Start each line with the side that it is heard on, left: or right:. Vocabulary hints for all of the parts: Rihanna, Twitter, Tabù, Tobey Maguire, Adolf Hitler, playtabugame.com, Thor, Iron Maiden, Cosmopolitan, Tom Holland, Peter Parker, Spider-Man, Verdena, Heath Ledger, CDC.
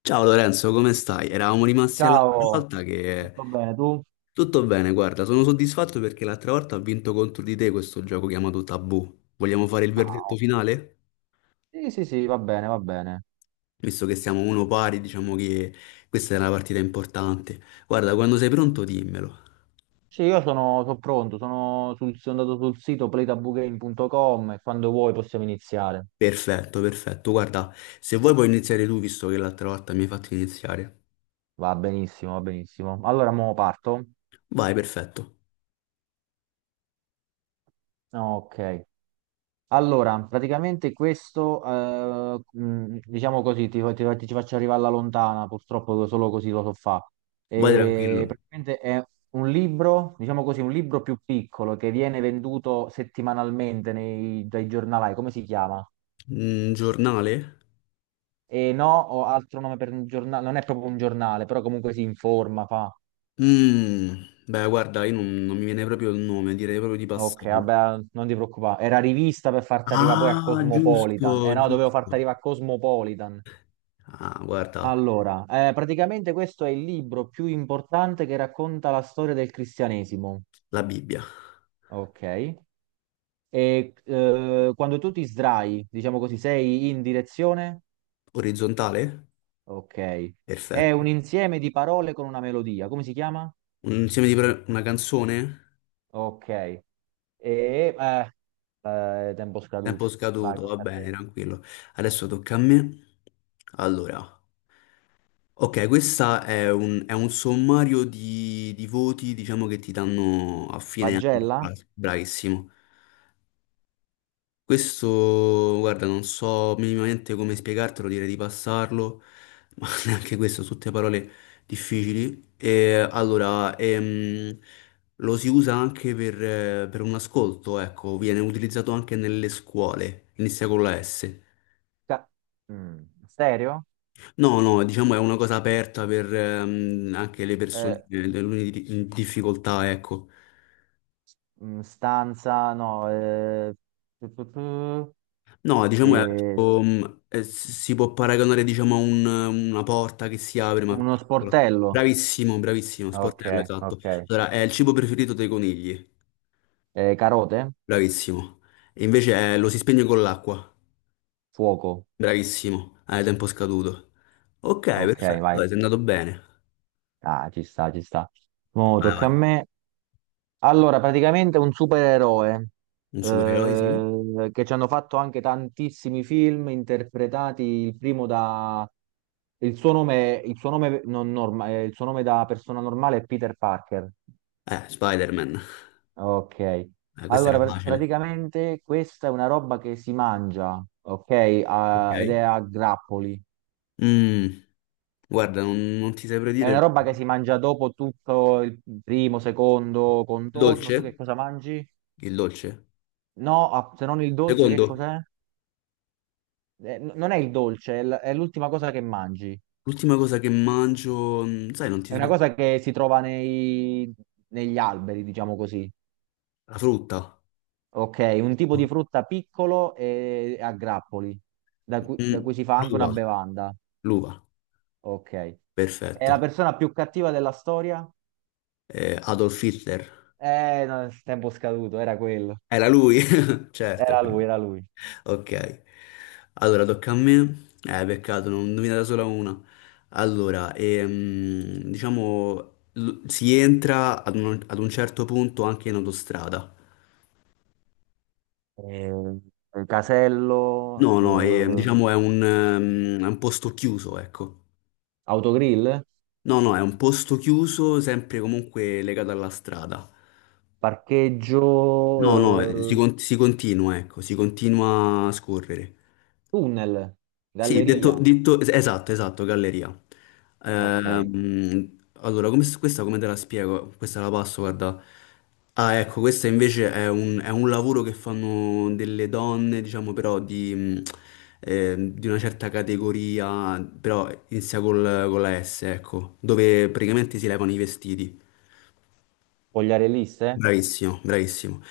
left: Ciao Lorenzo, come stai? Eravamo rimasti all'altra
right: Ciao,
left: volta che...
right: tutto bene tu?
left: Tutto bene, guarda, sono soddisfatto perché l'altra volta ho vinto contro di te questo gioco chiamato Tabù. Vogliamo fare il
right: Ah,
left: verdetto
right: oh.
left: finale?
right: Sì, sì, sì, va bene, va bene.
left: Visto che siamo uno pari, diciamo che questa è una partita importante. Guarda, quando sei pronto dimmelo.
right: Sì, io sono pronto, sono andato sul sito playtabugame.com e quando vuoi possiamo iniziare.
left: Perfetto, perfetto. Guarda, se vuoi puoi iniziare tu, visto che l'altra volta mi hai fatto iniziare.
right: Va benissimo, va benissimo. Allora, mo parto?
left: Vai, perfetto.
right: Ok. Allora, praticamente questo, diciamo così, ti faccio arrivare alla lontana, purtroppo solo così lo so fa.
left: Vai tranquillo.
right: E praticamente è un libro, diciamo così, un libro più piccolo che viene venduto settimanalmente dai giornalai, come si chiama?
left: Mm, giornale?
right: E no, ho altro nome per un giornale, non è proprio un giornale, però comunque si informa, fa.
left: Mm, beh, guarda, io non mi viene proprio il nome, direi proprio di
right: Ok,
left: passarlo.
right: vabbè, non ti preoccupare. Era rivista per farti arrivare poi a
left: Ah,
right: Cosmopolitan. Eh
left: giusto,
right: no, dovevo farti
left: giusto.
right: arrivare a Cosmopolitan.
left: Ah, guarda,
right: Allora, praticamente questo è il libro più importante che racconta la storia del cristianesimo,
left: la Bibbia.
right: ok? E quando tu ti sdrai, diciamo così, sei in direzione,
left: Orizzontale?
right: ok? È un
left: Perfetto.
right: insieme di parole con una melodia, come si chiama?
left: Un insieme di pre- Una canzone?
right: Ok. E, eh, tempo scaduto,
left: Tempo
right: vai,
left: scaduto, va
right: tocca a
left: bene,
right: te.
left: tranquillo. Adesso tocca a me. Allora, ok, questa è un sommario di voti, diciamo, che ti danno a fine anno. Ah,
right: Pagella?
left: bravissimo. Questo, guarda, non so minimamente come spiegartelo, direi di passarlo, ma neanche questo, sono tutte parole difficili. E allora, lo si usa anche per un ascolto, ecco, viene utilizzato anche nelle scuole, inizia con la S.
right: Ca- mm, Stereo?
left: No, no, diciamo è una cosa aperta per anche le
right: Eh,
left: persone, le alunni di difficoltà, ecco.
right: Stanza? No, tu.
left: No, diciamo è
right: Eh,
left: tipo, si può paragonare diciamo a una porta che si apre ma
right: Uno
left: piccola.
right: sportello.
left: Bravissimo, bravissimo,
right: Ok,
left: sportello, esatto.
right: ok.
left: Allora, è il cibo preferito dei conigli,
right: Carote?
left: bravissimo. Lo si spegne con l'acqua,
right: Fuoco.
left: bravissimo, hai tempo scaduto. Ok,
right: Ok,
left: perfetto,
right: vai.
left: dai, sei andato bene.
right: Ah, ci sta, ci sta. Mo
left: Vai,
right: tocca
left: vai.
right: a me. Allora, praticamente un supereroe,
left: Un supereroe, sì?
right: che ci hanno fatto anche tantissimi film interpretati. Il primo da. Il suo nome non norma- Il suo nome da persona normale è Peter Parker.
left: Spider-Man.
right: Ok.
left: Questa era
right: Allora,
left: facile.
right: praticamente questa è una roba che si mangia, ok? Ah, ed è
left: Ok.
right: a grappoli.
left: Mm, guarda, non ti saprei
right: È
left: dire...
right: una
left: Il
right: roba che si mangia dopo tutto il primo, secondo contorno. Tu che
left: dolce?
right: cosa mangi?
left: Il dolce?
right: No, ah, se non il dolce, che
left: Secondo?
right: cos'è? Non è il dolce, è l'ultima cosa che mangi.
left: L'ultima cosa che mangio, sai, non ti
right: È una
left: saprei.
right: cosa che si trova negli alberi, diciamo così.
left: La frutta.
right: Ok, un tipo di frutta piccolo e a grappoli, da cui, da
left: Mm,
right: cui si fa anche una
left: l'uva.
right: bevanda.
left: L'uva,
right: Ok. È la
left: perfetto.
right: persona più cattiva della storia?
left: Adolf Hitler.
right: No, tempo scaduto, era quello.
left: Era lui, certo.
right: Era lui, era lui.
left: Ok. Allora, tocca a me. Peccato, non ho indovinato solo una. Allora, si entra ad un certo punto anche in autostrada.
right: eh, Casello,
left: No, no, è un posto chiuso, ecco.
right: autogrill,
left: No, no, è un posto chiuso, sempre comunque legato alla strada.
right: parcheggio,
left: No, no, si continua, ecco, si continua a scorrere.
right: tunnel,
left: Sì,
right: galleria.
left: esatto, galleria.
right: Ok,
left: Questa come te la spiego? Questa la passo, guarda. Ah, ecco, questo invece è un lavoro che fanno delle donne, diciamo, però di una certa categoria, però con la S, ecco, dove praticamente si levano i vestiti.
right: Pogliarelliste.
left: Bravissimo, bravissimo.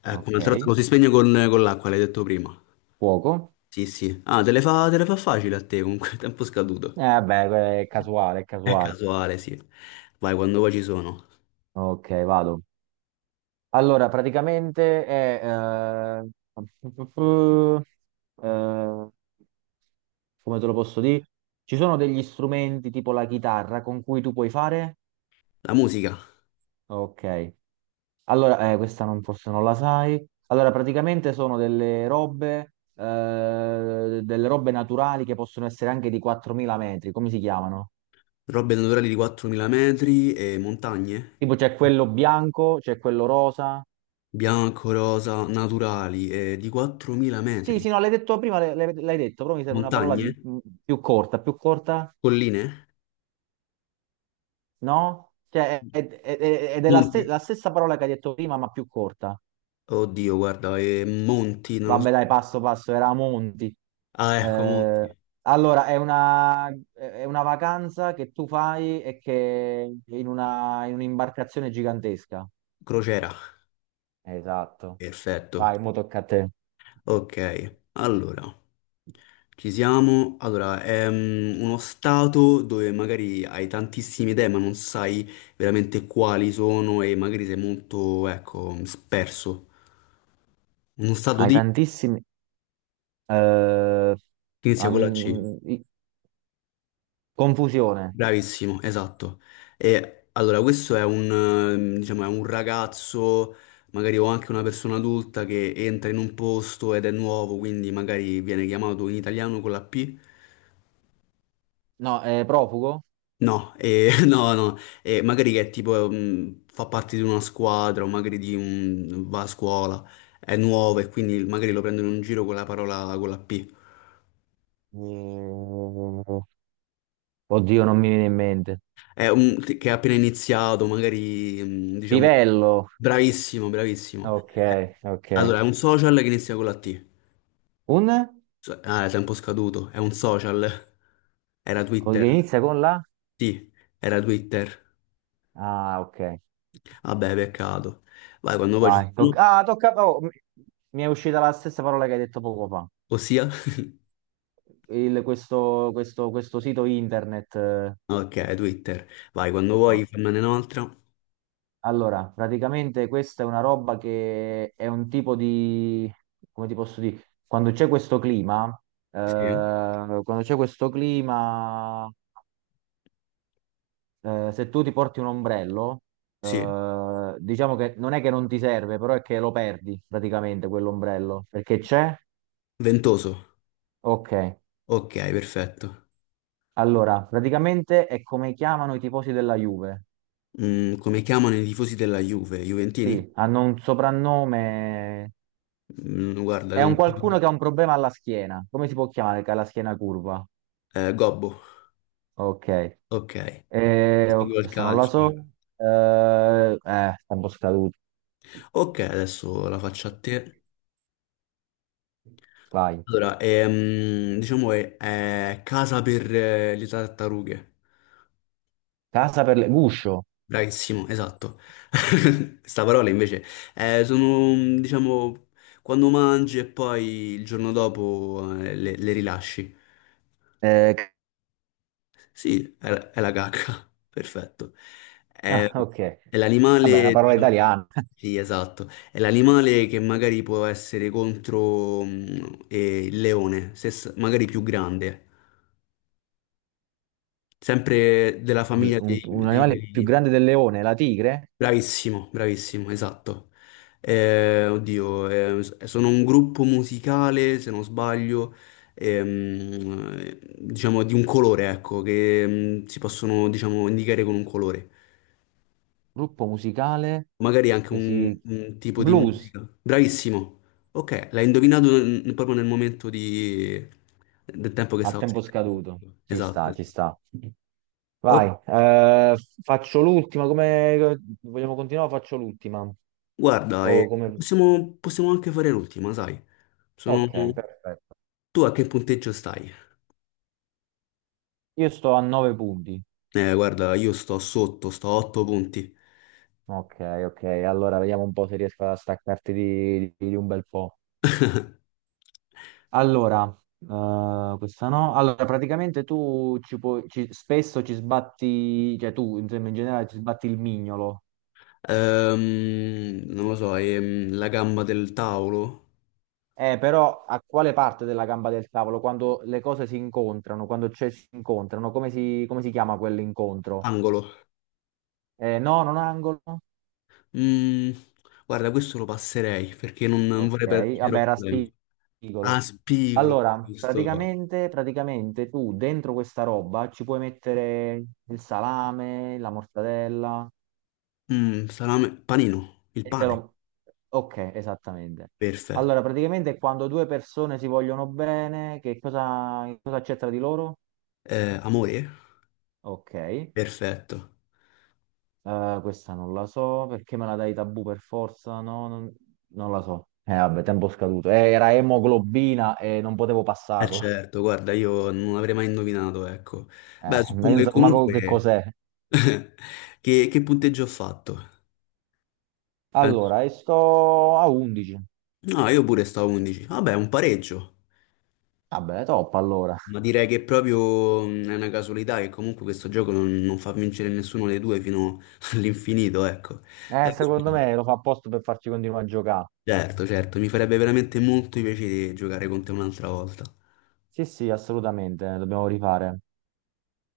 left: Ecco,
right: Ok,
left: un'altra volta lo si spegne con l'acqua, l'hai detto prima.
right: fuoco.
left: Sì, sì. Ah, te le fa facile a te, comunque, tempo
right: Eh
left: scaduto.
right: vabbè, è casuale, è
left: È
right: casuale.
left: casuale, sì. Vai, quando vuoi ci sono.
right: Ok, vado. Allora, praticamente è, eh, come te lo posso dire? Ci sono degli strumenti tipo la chitarra con cui tu puoi fare?
left: La musica.
right: Ok. Allora, questa non forse non la sai. Allora, praticamente sono delle robe naturali che possono essere anche di 4.000 metri. Come si chiamano?
left: Robe naturali di 4.000 metri e montagne.
right: Tipo c'è quello bianco, c'è quello rosa.
left: Bianco, rosa, naturali e di 4.000
right: Sì,
left: metri.
right: sì, no, l'hai detto prima, l'hai detto, però mi serve una parola
left: Montagne?
right: più corta,
left: Colline?
right: no? Cioè, è, è- è- è della ste-
left: Monti?
right: la stessa parola che hai detto prima, ma più corta.
left: Oddio, guarda, e monti, non lo so.
right: Vabbè, dai, passo passo, era a Monti.
left: Ah, ecco,
right: Eh,
left: monti.
right: allora, è una vacanza che tu fai e che in un'imbarcazione gigantesca.
left: Crociera.
right: Esatto.
left: Perfetto.
right: Vai, mo tocca a te.
left: Ok, allora. Ci siamo. Allora, è uno stato dove magari hai tantissime idee, ma non sai veramente quali sono e magari sei molto, ecco, sperso. Uno stato
right: Hai
left: di
right: tantissimi, eh,
left: che inizia con la C.
right: an- i- confusione.
left: Bravissimo, esatto. E allora, questo è un, diciamo, è un ragazzo, magari o anche una persona adulta che entra in un posto ed è nuovo, quindi magari viene chiamato in italiano con la P.
right: No, è profugo?
left: No, no, no, magari che tipo fa parte di una squadra o magari di un, va a scuola, è nuovo e quindi magari lo prendono in giro con la parola con la P.
right: Mm, Oddio, non mi viene in mente.
left: È un, che ha appena iniziato, magari diciamo
right: Livello.
left: bravissimo, bravissimo.
right: Ok,
left: Eh,
right: ok.
left: Allora, è un social che inizia con la T.
right: Un?
left: È tempo scaduto, è un social. Era
right: Che
left: Twitter.
right: inizia con la.
left: Sì, era Twitter.
right: Ah, ok.
left: Vabbè, peccato. Vai, quando poi ci
right: Vai,
left: sono,
right: ah, tocca. Oh, mi è uscita la stessa parola che hai detto poco fa.
left: ossia.
right: Questo sito internet. Eh,
left: Ok, Twitter. Vai, quando vuoi
right: no.
left: fammene un'altra.
right: Allora, praticamente questa è una roba che è un tipo di. Come ti posso dire?
left: Sì.
right: Quando c'è questo clima, se tu ti porti un ombrello,
left: Sì.
right: diciamo che non è che non ti serve, però è che lo perdi praticamente quell'ombrello perché c'è.
left: Ventoso.
right: Ok.
left: Ok, perfetto.
right: Allora, praticamente è come chiamano i tifosi della Juve.
left: Mm, come chiamano i tifosi della Juve? Juventini?
right: Sì, hanno un soprannome.
left: Mm, guarda,
right: È
left: non...
right: un qualcuno
left: so.
right: che ha un problema alla schiena. Come si può chiamare che ha la schiena curva?
left: Gobbo.
right: Ok.
left: Ok. Non
right: Oh,
left: seguo il
right: questa non la
left: calcio.
right: so. Eh, Sta un po' scaduto.
left: Ok, adesso la faccio a te.
right: Vai.
left: Allora, diciamo è casa per le tartarughe.
right: Casa per le, guscio.
left: Bravissimo, esatto. Sta parola invece sono, diciamo, quando mangi e poi il giorno dopo le rilasci.
right: Eh,
left: Sì, è la cacca, perfetto. È,
right: ah, ok.
left: è
right: Vabbè, è una
left: l'animale,
right: parola
left: diciamo,
right: italiana.
left: sì, esatto. È l'animale che magari può essere contro il leone, se s- magari più grande, sempre della famiglia
right: Un, un
left: dei
right: animale più
left: felini.
right: grande del leone, la tigre?
left: Bravissimo, bravissimo, esatto. Sono un gruppo musicale, se non sbaglio, diciamo di un colore, ecco, che si possono, diciamo, indicare con un colore.
right: Gruppo musicale
left: Magari anche
right: che si.
left: un tipo di
right: Blues
left: musica. Bravissimo. Ok, l'hai indovinato proprio nel momento di- del tempo che
right: a
left: stavo
right: tempo
left: scrivendo.
right: scaduto. Ci
left: Esatto,
right: sta, ci
left: esatto.
right: sta. Vai,
left: Oh,
right: faccio l'ultima. Come vogliamo continuare? Faccio l'ultima.
left: guarda,
right: O come.
left: possiamo anche fare l'ultima, sai? Sono...
right: Ok, perfetto.
left: Tu a che punteggio stai?
right: Io sto a 9 punti.
left: Guarda, io sto sotto, sto a 8 punti.
right: Ok, ok. Allora vediamo un po' se riesco a staccarti di un bel po'. Allora, questa no. Allora, praticamente tu spesso ci sbatti, cioè tu insomma, in generale ci sbatti il mignolo.
left: Non lo so, la gamba del tavolo?
right: Però a quale parte della gamba del tavolo? Quando le cose si incontrano, si incontrano, come si chiama quell'incontro?
left: Angolo.
right: No, non angolo?
left: Mm, guarda, questo lo passerei perché non vorrei
right: Ok,
left: perderci
right: vabbè, era
left: troppo tempo.
right: spigolo.
left: Ah, spigolo,
right: Allora,
left: giusto.
right: praticamente tu dentro questa roba ci puoi mettere il salame, la mortadella
left: Mm, salame, panino, il
right: e te
left: pane.
right: lo. Ok, esattamente.
left: Perfetto.
right: Allora, praticamente quando due persone si vogliono bene, che cosa c'è tra di loro?
left: Amore?
right: Ok.
left: Perfetto.
right: Questa non la so, perché me la dai tabù per forza? No, non la so. Vabbè, tempo scaduto. Era emoglobina e non potevo
left: Eh
right: passarla.
left: certo, guarda, io non avrei mai indovinato, ecco. Beh, suppongo che
right: Menzo, manco che
left: comunque...
right: cos'è.
left: che punteggio ho fatto?
right: Allora, esco a 11.
left: No, io pure stavo 11. Vabbè, un pareggio.
right: Vabbè, top allora.
left: Ma direi che proprio è una casualità che comunque questo gioco non fa vincere nessuno dei due fino all'infinito, ecco. Per
right: Secondo
left: cui-
right: me lo fa apposta per farci continuare a giocare.
left: Certo, certo, mi farebbe veramente molto piacere giocare con te un'altra volta.
right: Sì, sì, assolutamente, dobbiamo rifare.